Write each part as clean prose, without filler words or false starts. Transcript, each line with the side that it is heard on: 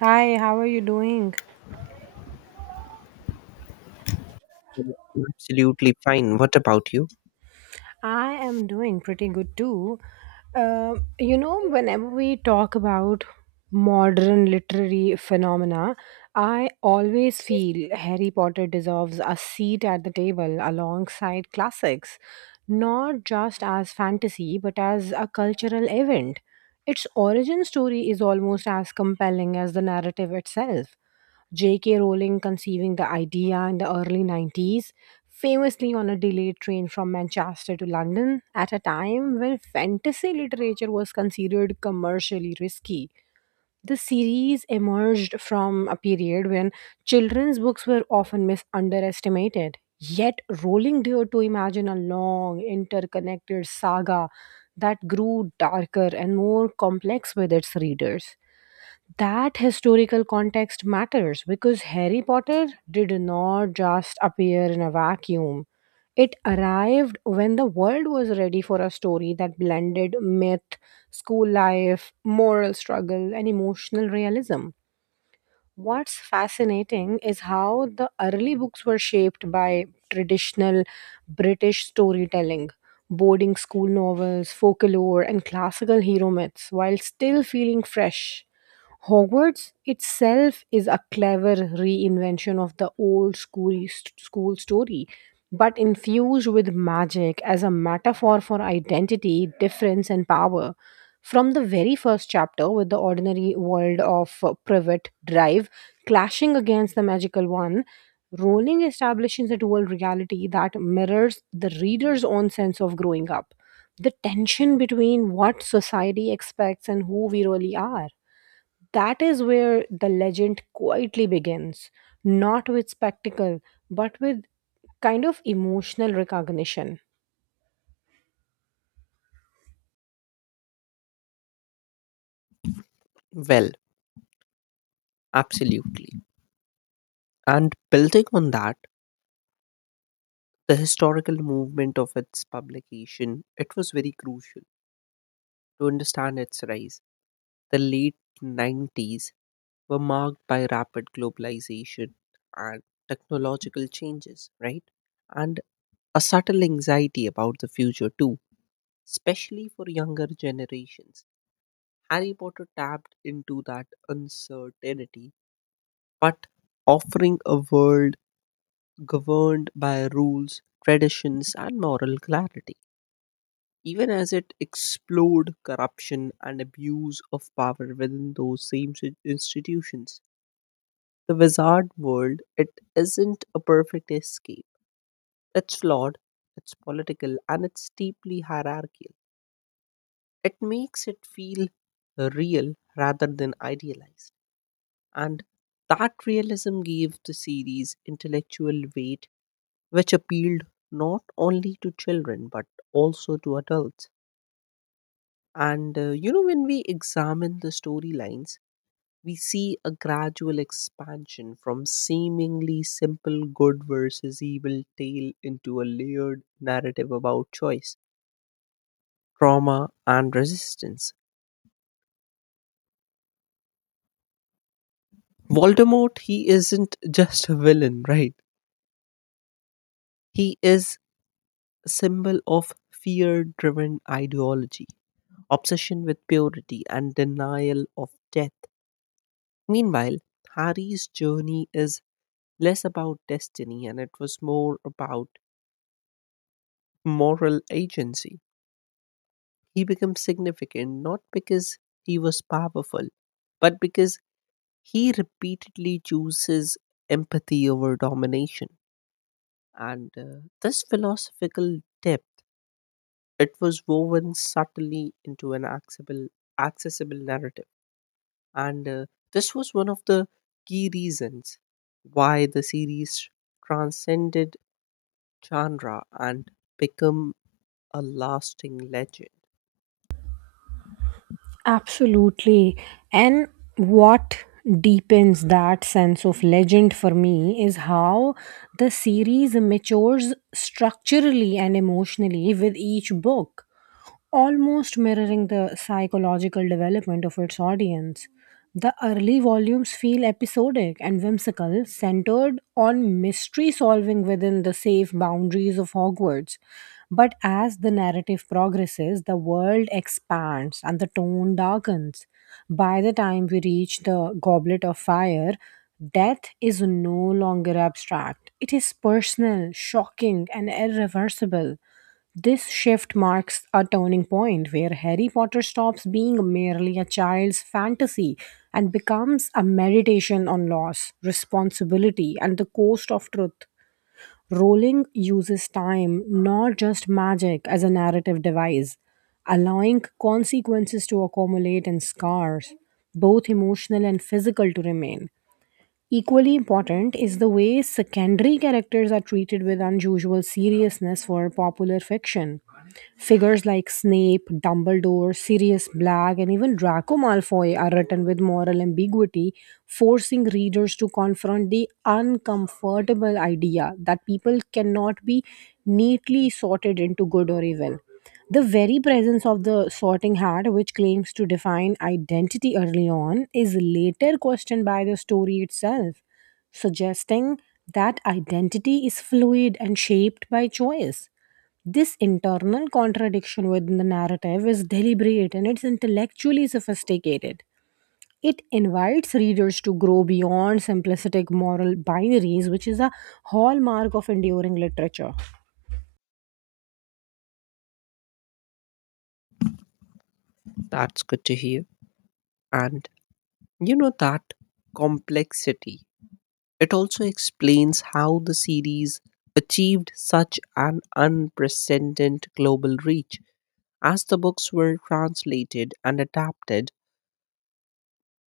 right: Hi, how are you doing?
left: Absolutely fine. What about you?
right: I am doing pretty good too. Whenever we talk about modern literary phenomena, I always feel Harry Potter deserves a seat at the table alongside classics, not just as fantasy, but as a cultural event. Its origin story is almost as compelling as the narrative itself. J.K. Rowling conceiving the idea in the early 90s, famously on a delayed train from Manchester to London at a time when fantasy literature was considered commercially risky. The series emerged from a period when children's books were often misunderestimated. Yet, Rowling dared to imagine a long, interconnected saga that grew darker and more complex with its readers that historical context matters because Harry Potter did not just appear in a vacuum. It arrived when the world was ready for a story that blended myth, school life, moral struggle, and emotional realism. What's fascinating is how the early books were shaped by traditional British storytelling, boarding school novels, folklore, and classical hero myths, while still feeling fresh. Hogwarts itself is a clever reinvention of the old school story, but infused with magic as a metaphor for identity, difference, and power. From the very first chapter, with the ordinary world of Privet Drive clashing against the magical one, Rowling establishes a dual reality that mirrors the reader's own sense of growing up. The tension between what society expects and who we really are. That is where the legend quietly begins, not with spectacle, but with kind of emotional recognition.
left: Well, absolutely. And building on that, the historical movement of its publication, it was very crucial to understand its rise. The late 90s were marked by rapid globalization and technological changes, right? And a subtle anxiety about the future too, especially for younger generations. Harry Potter tapped into that uncertainty but offering a world governed by rules, traditions, and moral clarity, even as it explored corruption and abuse of power within those same institutions. The wizard world, it isn't a perfect escape. It's flawed, it's political, and it's deeply hierarchical. It makes it feel real rather than idealized. And that realism gave the series intellectual weight which appealed not only to children but also to adults. And you know, when we examine the storylines, we see a gradual expansion from seemingly simple good versus evil tale into a layered narrative about choice, trauma, and resistance. Voldemort, he isn't just a villain, right? He is a symbol of fear driven ideology, obsession with purity, and denial of death. Meanwhile, Harry's journey is less about destiny and it was more about moral agency. He becomes significant not because he was powerful, but because he repeatedly chooses empathy over domination. And this philosophical depth, it was woven subtly into an accessible narrative. And this was one of the key reasons why the series transcended genre and become a lasting legend.
right: Absolutely. And what deepens that sense of legend for me is how the series matures structurally and emotionally with each book, almost mirroring the psychological development of its audience. The early volumes feel episodic and whimsical, centered on mystery solving within the safe boundaries of Hogwarts. But as the narrative progresses, the world expands and the tone darkens. By the time we reach the Goblet of Fire, death is no longer abstract. It is personal, shocking, and irreversible. This shift marks a turning point where Harry Potter stops being merely a child's fantasy and becomes a meditation on loss, responsibility, and the cost of truth. Rowling uses time, not just magic, as a narrative device, allowing consequences to accumulate and scars, both emotional and physical, to remain. Equally important is the way secondary characters are treated with unusual seriousness for popular fiction. Figures like Snape, Dumbledore, Sirius Black, and even Draco Malfoy are written with moral ambiguity, forcing readers to confront the uncomfortable idea that people cannot be neatly sorted into good or evil. The very presence of the sorting hat, which claims to define identity early on, is later questioned by the story itself, suggesting that identity is fluid and shaped by choice. This internal contradiction within the narrative is deliberate and it's intellectually sophisticated. It invites readers to grow beyond simplistic moral binaries, which is a hallmark of enduring literature.
left: That's good to hear. And you know that complexity, it also explains how the series achieved such an unprecedented global reach. As the books were translated and adapted,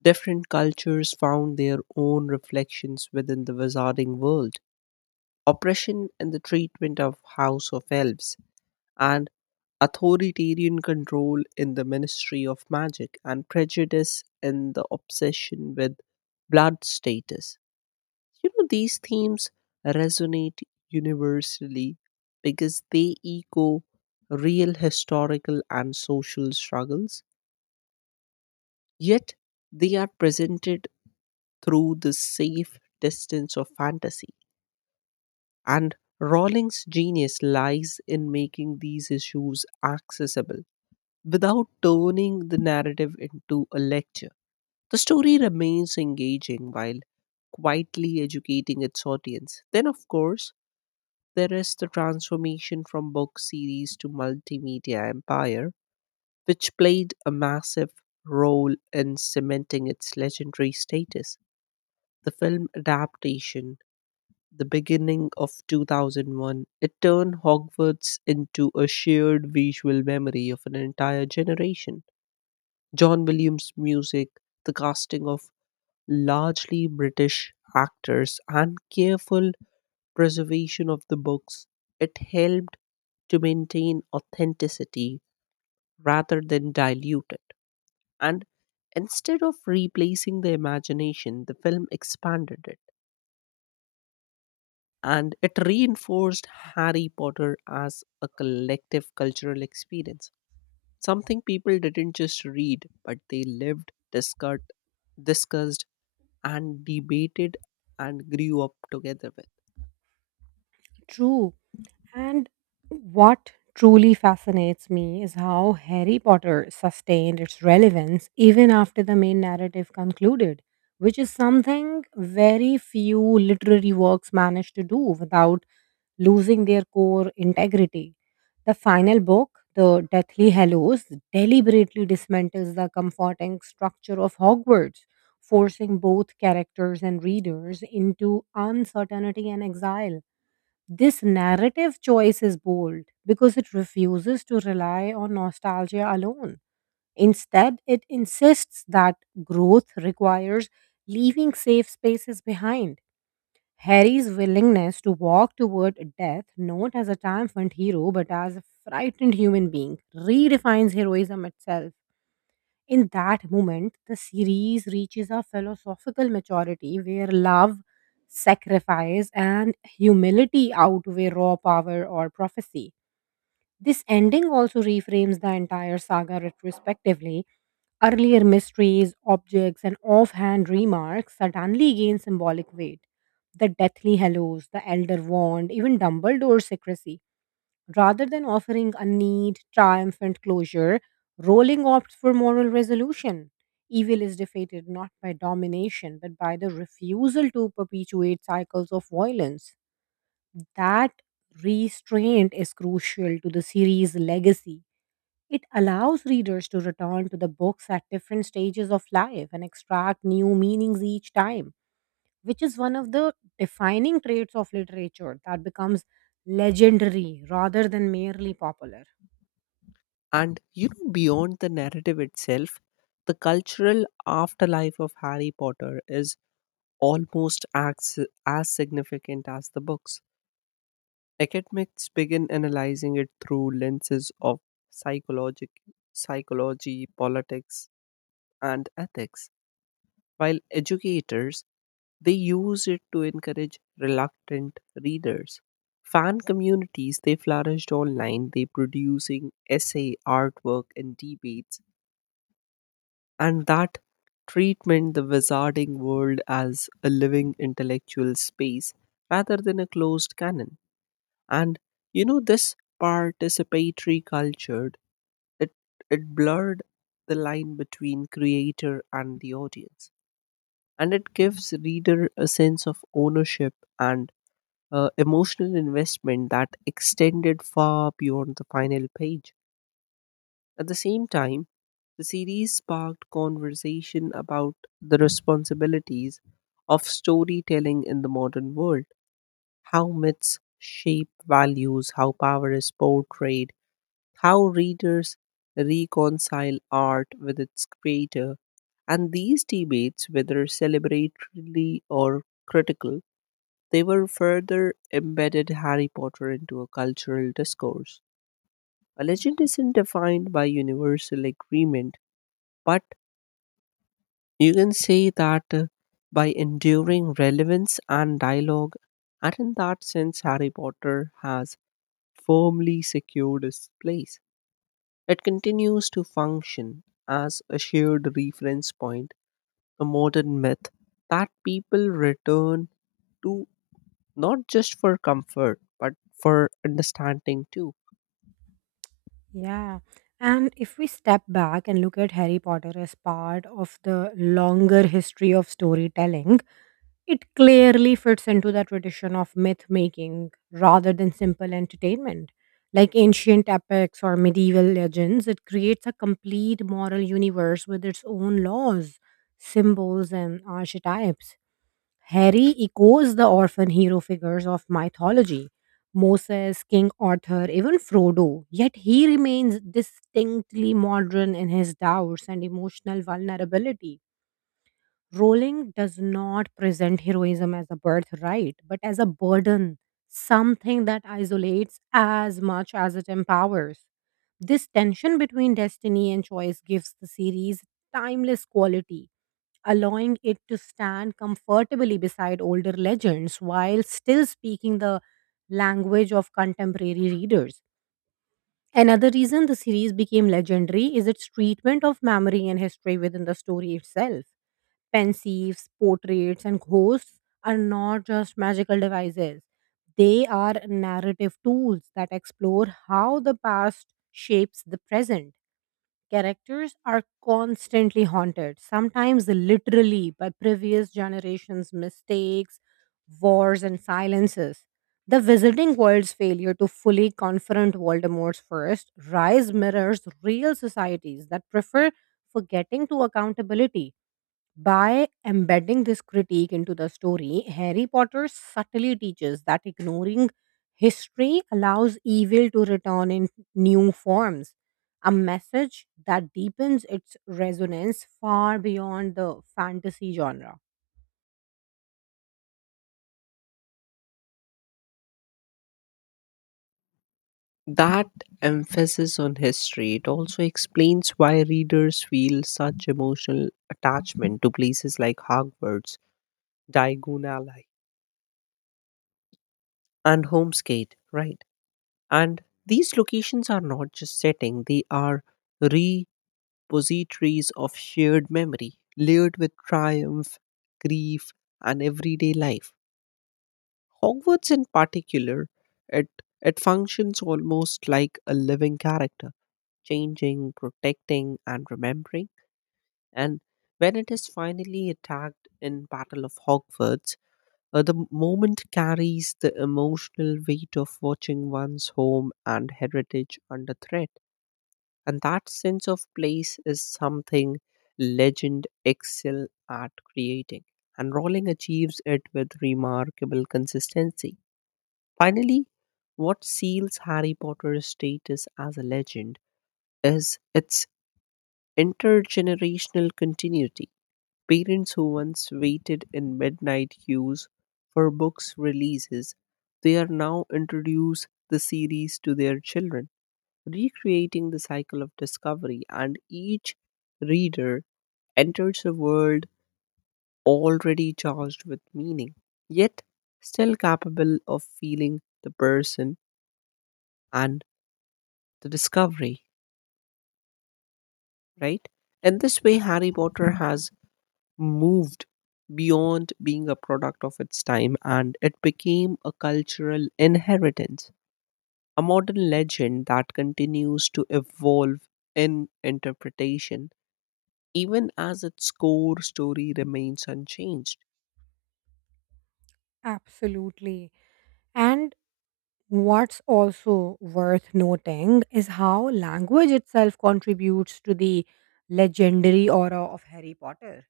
left: different cultures found their own reflections within the wizarding world. Oppression in the treatment of House of Elves and authoritarian control in the ministry of magic and prejudice in the obsession with blood status. You know, these themes resonate universally because they echo real historical and social struggles, yet, they are presented through the safe distance of fantasy. And Rowling's genius lies in making these issues accessible. Without turning the narrative into a lecture, the story remains engaging while quietly educating its audience. Then, of course, there is the transformation from book series to multimedia empire, which played a massive role in cementing its legendary status. The film adaptation, the beginning of 2001, it turned Hogwarts into a shared visual memory of an entire generation. John Williams' music, the casting of largely British actors, and careful preservation of the books, it helped to maintain authenticity rather than dilute it. And instead of replacing the imagination, the film expanded it and it reinforced Harry Potter as a collective cultural experience. Something people didn't just read, but they lived, discussed, and debated and grew up together with.
right: True. And what truly fascinates me is how Harry Potter sustained its relevance even after the main narrative concluded, which is something very few literary works manage to do without losing their core integrity. The final book, The Deathly Hallows, deliberately dismantles the comforting structure of Hogwarts, forcing both characters and readers into uncertainty and exile. This narrative choice is bold because it refuses to rely on nostalgia alone. Instead, it insists that growth requires leaving safe spaces behind. Harry's willingness to walk toward death, not as a triumphant hero but as a frightened human being, redefines heroism itself. In that moment, the series reaches a philosophical maturity where love, sacrifice, and humility outweigh raw power or prophecy. This ending also reframes the entire saga retrospectively. Earlier mysteries, objects, and offhand remarks suddenly gain symbolic weight. The deathly hallows, the elder wand, even Dumbledore's secrecy. Rather than offering a neat, triumphant closure, Rowling opts for moral resolution. Evil is defeated not by domination, but by the refusal to perpetuate cycles of violence. That restraint is crucial to the series' legacy. It allows readers to return to the books at different stages of life and extract new meanings each time, which is one of the defining traits of literature that becomes legendary rather than merely popular.
left: And you know, beyond the narrative itself, the cultural afterlife of Harry Potter is almost as significant as the books. Academics begin analyzing it through lenses of psychologic, psychology, politics, and ethics, while educators they use it to encourage reluctant readers. Fan communities they flourished online, they producing essay, artwork, and debates, and that treatment the wizarding world as a living intellectual space rather than a closed canon. And you know this participatory culture it it blurred the line between creator and the audience and it gives reader a sense of ownership and emotional investment that extended far beyond the final page. At the same time, the series sparked conversation about the responsibilities of storytelling in the modern world, how myths shape values, how power is portrayed, how readers reconcile art with its creator, and these debates, whether celebratory or critical, they were further embedded Harry Potter into a cultural discourse. A legend isn't defined by universal agreement, but you can say that by enduring relevance and dialogue, and in that sense, Harry Potter has firmly secured its place. It continues to function as a shared reference point, a modern myth that people return to not just for comfort but for understanding too.
right: Yeah. And if we step back and look at Harry Potter as part of the longer history of storytelling, it clearly fits into the tradition of myth making rather than simple entertainment. Like ancient epics or medieval legends, it creates a complete moral universe with its own laws, symbols, and archetypes. Harry echoes the orphan hero figures of mythology: Moses, King Arthur, even Frodo. Yet he remains distinctly modern in his doubts and emotional vulnerability. Rowling does not present heroism as a birthright, but as a burden, something that isolates as much as it empowers. This tension between destiny and choice gives the series timeless quality, allowing it to stand comfortably beside older legends while still speaking the language of contemporary readers. Another reason the series became legendary is its treatment of memory and history within the story itself. Pensieves, portraits, and ghosts are not just magical devices, they are narrative tools that explore how the past shapes the present. Characters are constantly haunted, sometimes literally by previous generations' mistakes, wars, and silences. The Wizarding World's failure to fully confront Voldemort's first rise mirrors real societies that prefer forgetting to accountability. By embedding this critique into the story, Harry Potter subtly teaches that ignoring history allows evil to return in new forms, a message that deepens its resonance far beyond the fantasy genre.
left: That emphasis on history it also explains why readers feel such emotional attachment to places like Hogwarts, Diagon Alley, and Homesgate, right? And these locations are not just setting, they are repositories of shared memory, layered with triumph, grief, and everyday life. Hogwarts, in particular, it, it functions almost like a living character, changing, protecting, and remembering. And when it is finally attacked in Battle of Hogwarts, the moment carries the emotional weight of watching one's home and heritage under threat, and that sense of place is something legend excel at creating, and Rowling achieves it with remarkable consistency. Finally, what seals Harry Potter's status as a legend is its intergenerational continuity. Parents who once waited in midnight queues for books releases, they are now introduce the series to their children, recreating the cycle of discovery, and each reader enters a world already charged with meaning, yet still capable of feeling the person and the discovery, right? In this way, Harry Potter has moved beyond being a product of its time and it became a cultural inheritance, a modern legend that continues to evolve in interpretation even as its core story remains unchanged.
right: Absolutely. And what's also worth noting is how language itself contributes to the legendary aura of Harry Potter.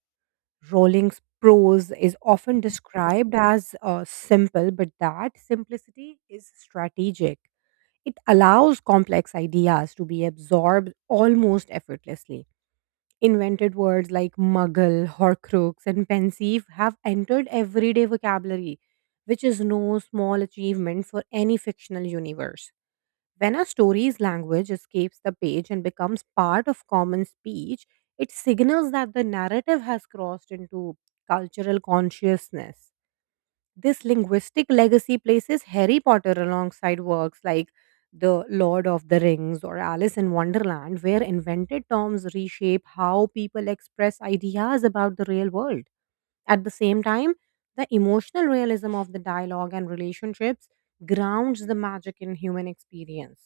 right: Rolling's prose is often described as simple, but that simplicity is strategic. It allows complex ideas to be absorbed almost effortlessly. Invented words like muggle, horcrux, and pensive have entered everyday vocabulary, which is no small achievement for any fictional universe. When a story's language escapes the page and becomes part of common speech, it signals that the narrative has crossed into cultural consciousness. This linguistic legacy places Harry Potter alongside works like The Lord of the Rings or Alice in Wonderland, where invented terms reshape how people express ideas about the real world. At the same time, the emotional realism of the dialogue and relationships grounds the magic in human experience.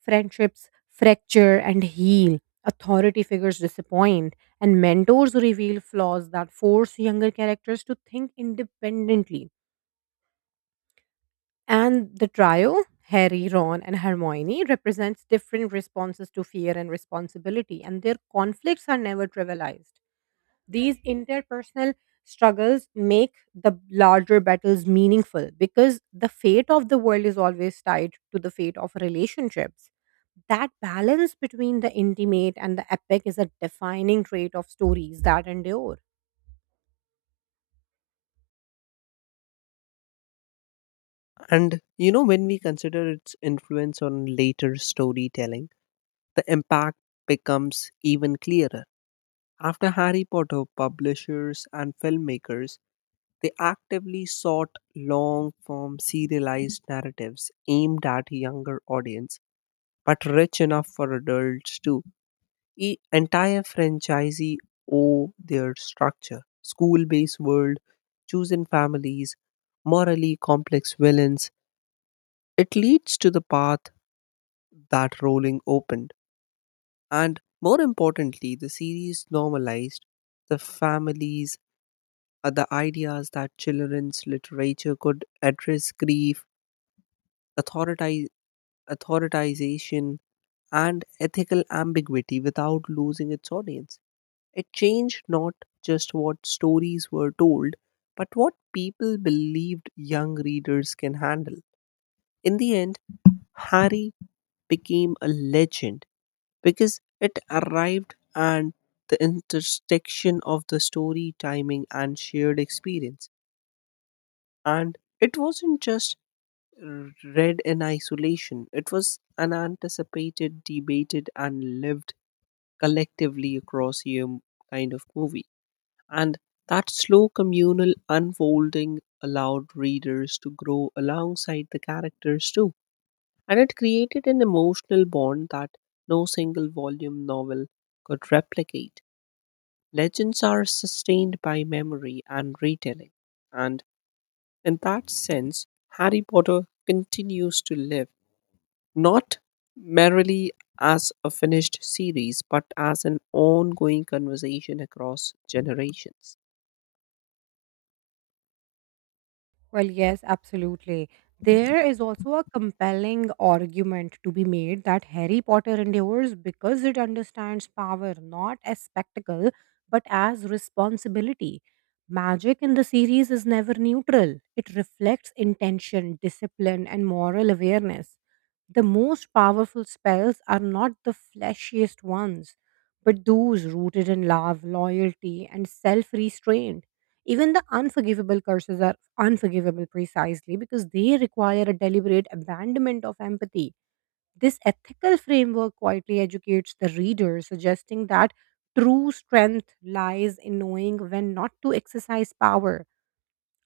right: Friendships fracture and heal, authority figures disappoint, and mentors reveal flaws that force younger characters to think independently. And the trio, Harry, Ron, and Hermione, represents different responses to fear and responsibility, and their conflicts are never trivialized. These interpersonal struggles make the larger battles meaningful because the fate of the world is always tied to the fate of relationships. That balance between the intimate and the epic is a defining trait of stories that endure.
left: And you know, when we consider its influence on later storytelling, the impact becomes even clearer. After Harry Potter, publishers and filmmakers they actively sought long form serialized narratives aimed at a younger audience but rich enough for adults too. Entire franchisee owe their structure, school based world, chosen families, morally complex villains. It leads to the path that Rowling opened. And more importantly, the series normalized the families, the ideas that children's literature could address grief, authoritize, authoritization, and ethical ambiguity without losing its audience. It changed not just what stories were told, but what people believed young readers can handle. In the end, Harry became a legend because it arrived at the intersection of the story, timing, and shared experience. And it wasn't just read in isolation, it was an anticipated, debated, and lived collectively across year kind of movie. And that slow communal unfolding allowed readers to grow alongside the characters too. And it created an emotional bond that no single volume novel could replicate. Legends are sustained by memory and retelling. And in that sense, Harry Potter continues to live, not merely as a finished series, but as an ongoing conversation across generations.
right: Well, yes, absolutely. There is also a compelling argument to be made that Harry Potter endures because it understands power not as spectacle but as responsibility. Magic in the series is never neutral, it reflects intention, discipline, and moral awareness. The most powerful spells are not the flashiest ones, but those rooted in love, loyalty, and self restraint. Even the unforgivable curses are unforgivable precisely because they require a deliberate abandonment of empathy. This ethical framework quietly educates the reader, suggesting that true strength lies in knowing when not to exercise power,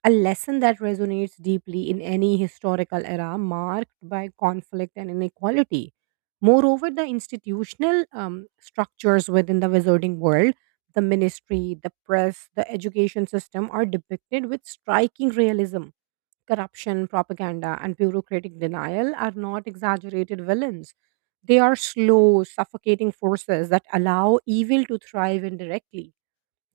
right: a lesson that resonates deeply in any historical era marked by conflict and inequality. Moreover, the institutional structures within the wizarding world, the ministry, the press, the education system, are depicted with striking realism. Corruption, propaganda, and bureaucratic denial are not exaggerated villains. They are slow, suffocating forces that allow evil to thrive indirectly.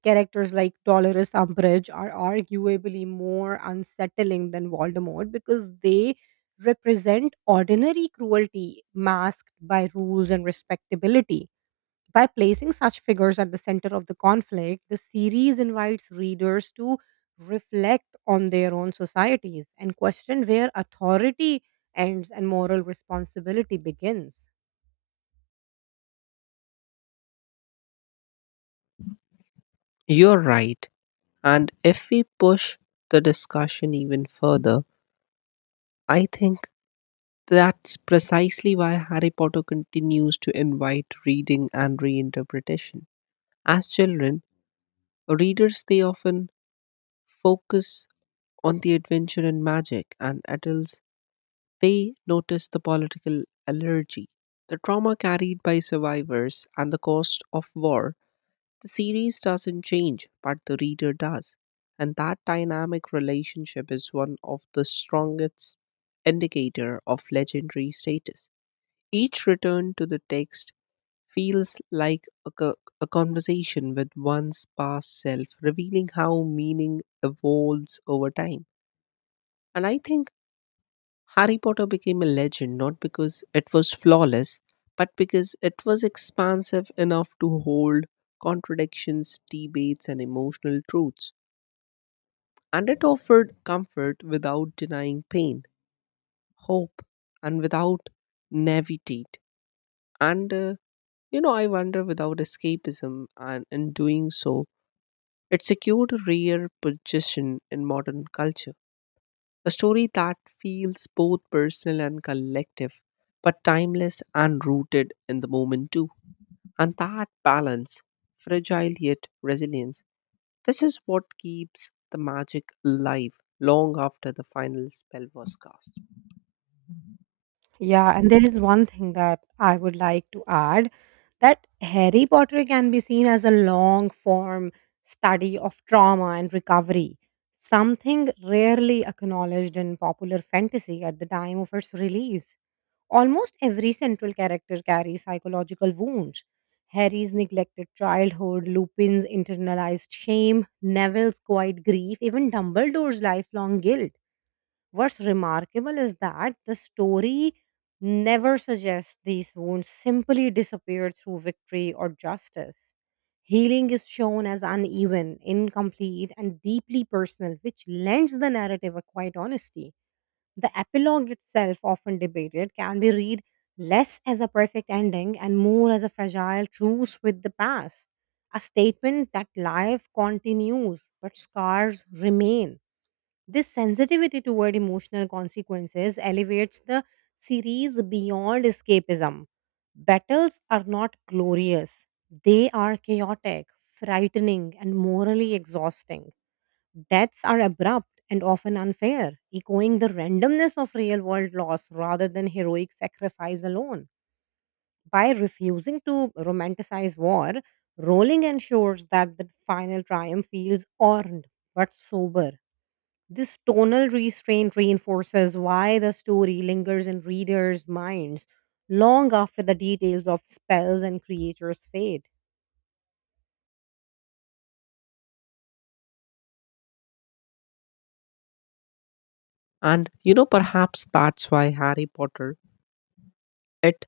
right: Characters like Dolores Umbridge are arguably more unsettling than Voldemort because they represent ordinary cruelty masked by rules and respectability. By placing such figures at the center of the conflict, the series invites readers to reflect on their own societies and question where authority ends and moral responsibility begins.
left: You're right. And if we push the discussion even further, I think that's precisely why Harry Potter continues to invite reading and reinterpretation. As children, readers they often focus on the adventure and magic, and adults they notice the political allergy, the trauma carried by survivors, and the cost of war. The series doesn't change, but the reader does. And that dynamic relationship is one of the strongest indicator of legendary status. Each return to the text feels like a conversation with one's past self, revealing how meaning evolves over time. And I think Harry Potter became a legend not because it was flawless, but because it was expansive enough to hold contradictions, debates, and emotional truths. And it offered comfort without denying pain, hope, and without navigate. And you know, I wonder without escapism, and in doing so, it secured a rare position in modern culture. A story that feels both personal and collective, but timeless and rooted in the moment too. And that balance, fragile yet resilience, this is what keeps the magic alive long after the final spell was cast.
right: Yeah, and there is one thing that I would like to add, that Harry Potter can be seen as a long form study of trauma and recovery, something rarely acknowledged in popular fantasy at the time of its release. Almost every central character carries psychological wounds. Harry's neglected childhood, Lupin's internalized shame, Neville's quiet grief, even Dumbledore's lifelong guilt. What's remarkable is that the story never suggests these wounds simply disappeared through victory or justice. Healing is shown as uneven, incomplete, and deeply personal, which lends the narrative a quiet honesty. The epilogue itself, often debated, can be read less as a perfect ending and more as a fragile truce with the past, a statement that life continues but scars remain. This sensitivity toward emotional consequences elevates the series beyond escapism. Battles are not glorious, they are chaotic, frightening, and morally exhausting. Deaths are abrupt and often unfair, echoing the randomness of real world loss rather than heroic sacrifice alone. By refusing to romanticize war, Rowling ensures that the final triumph feels earned but sober. This tonal restraint reinforces why the story lingers in readers' minds long after the details of spells and creatures fade.
left: And you know, perhaps that's why Harry Potter it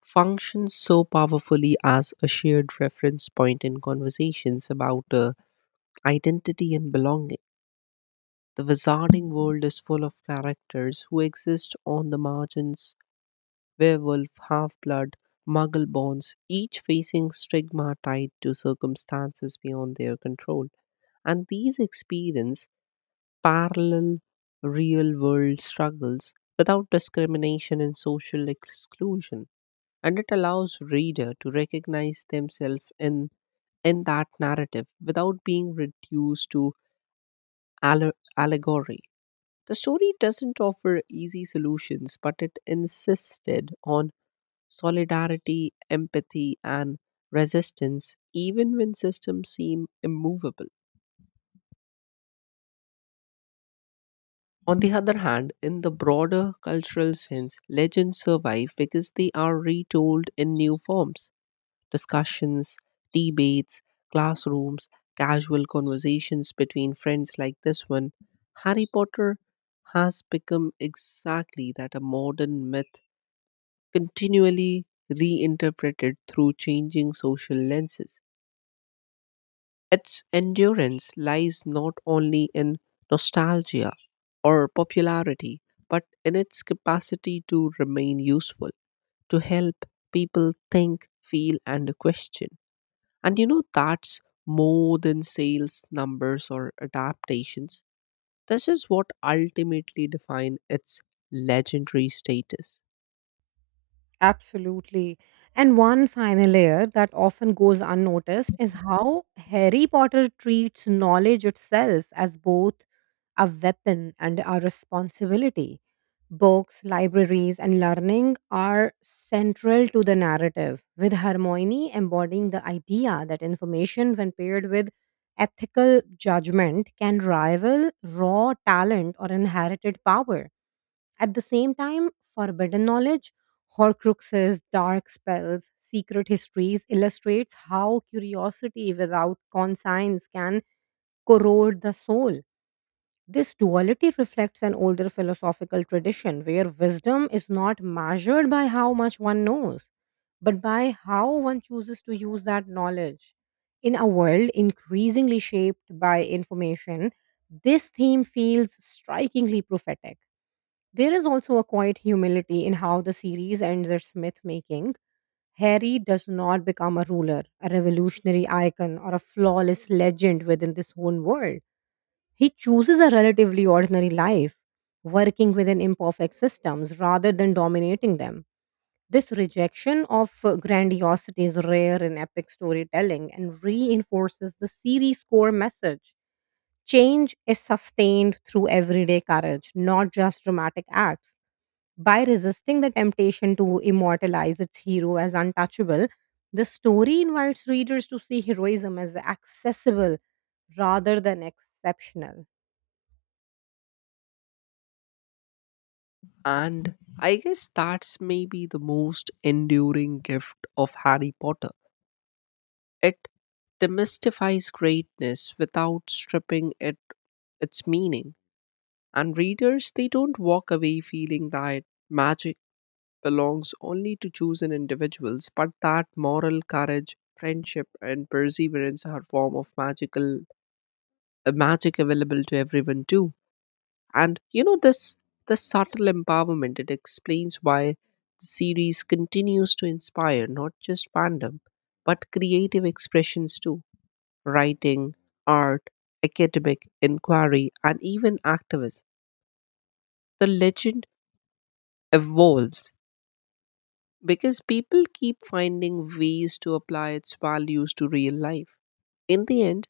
left: functions so powerfully as a shared reference point in conversations about identity and belonging. The wizarding world is full of characters who exist on the margins, werewolf, half blood, muggle bonds, each facing stigma tied to circumstances beyond their control. And these experience parallel real world struggles without discrimination and social exclusion and it allows reader to recognize themselves in that narrative without being reduced to allegory. The story doesn't offer easy solutions, but it insisted on solidarity, empathy, and resistance, even when systems seem immovable. On the other hand, in the broader cultural sense, legends survive because they are retold in new forms, discussions, debates, classrooms, casual conversations between friends like this one, Harry Potter has become exactly that, a modern myth continually reinterpreted through changing social lenses. Its endurance lies not only in nostalgia or popularity, but in its capacity to remain useful, to help people think, feel, and question. And you know, that's more than sales numbers or adaptations. This is what ultimately define its legendary status.
right: Absolutely. And one final layer that often goes unnoticed is how Harry Potter treats knowledge itself as both a weapon and a responsibility. Books, libraries, and learning are central to the narrative, with Hermione embodying the idea that information, when paired with ethical judgment, can rival raw talent or inherited power. At the same time, forbidden knowledge, Horcruxes, dark spells, secret histories illustrates how curiosity without conscience can corrode the soul. This duality reflects an older philosophical tradition where wisdom is not measured by how much one knows, but by how one chooses to use that knowledge. In a world increasingly shaped by information, this theme feels strikingly prophetic. There is also a quiet humility in how the series ends its myth making. Harry does not become a ruler, a revolutionary icon, or a flawless legend within this whole world. He chooses a relatively ordinary life, working within imperfect systems rather than dominating them. This rejection of grandiosity is rare in epic storytelling and reinforces the series' core message. Change is sustained through everyday courage, not just dramatic acts. By resisting the temptation to immortalize its hero as untouchable, the story invites readers to see heroism as accessible rather than exceptional.
left: And I guess that's maybe the most enduring gift of Harry Potter. It demystifies greatness without stripping it its meaning. And readers, they don't walk away feeling that magic belongs only to chosen individuals, but that moral courage, friendship, and perseverance are form of magic available to everyone too. And you know this subtle empowerment it explains why the series continues to inspire not just fandom, but creative expressions too, writing, art, academic inquiry, and even activists. The legend evolves because people keep finding ways to apply its values to real life. In the end,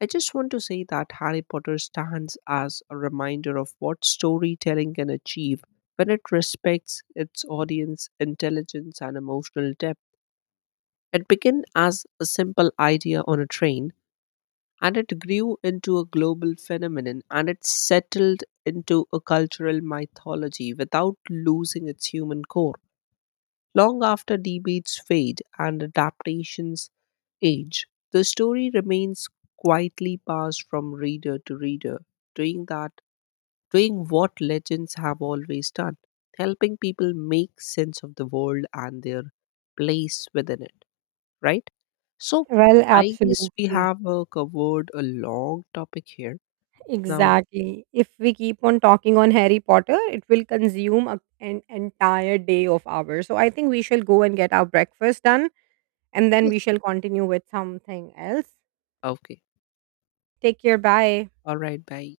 left: I just want to say that Harry Potter stands as a reminder of what storytelling can achieve when it respects its audience intelligence and emotional depth. It began as a simple idea on a train and it grew into a global phenomenon and it settled into a cultural mythology without losing its human core. Long after debates fade and adaptations age, the story remains quietly passed from reader to reader, doing that doing what legends have always done, helping people make sense of the world and their place within it, right? So
right: Well,
left: I guess we
right: absolutely.
left: have covered a long topic here. Now,
right: Exactly. If we keep on talking on Harry Potter, it will consume an entire day of ours. So I think we shall go and get our breakfast done and then
left: yes,
right: we shall continue with something else.
left: okay,
right: Take care. Bye.
left: all right, bye.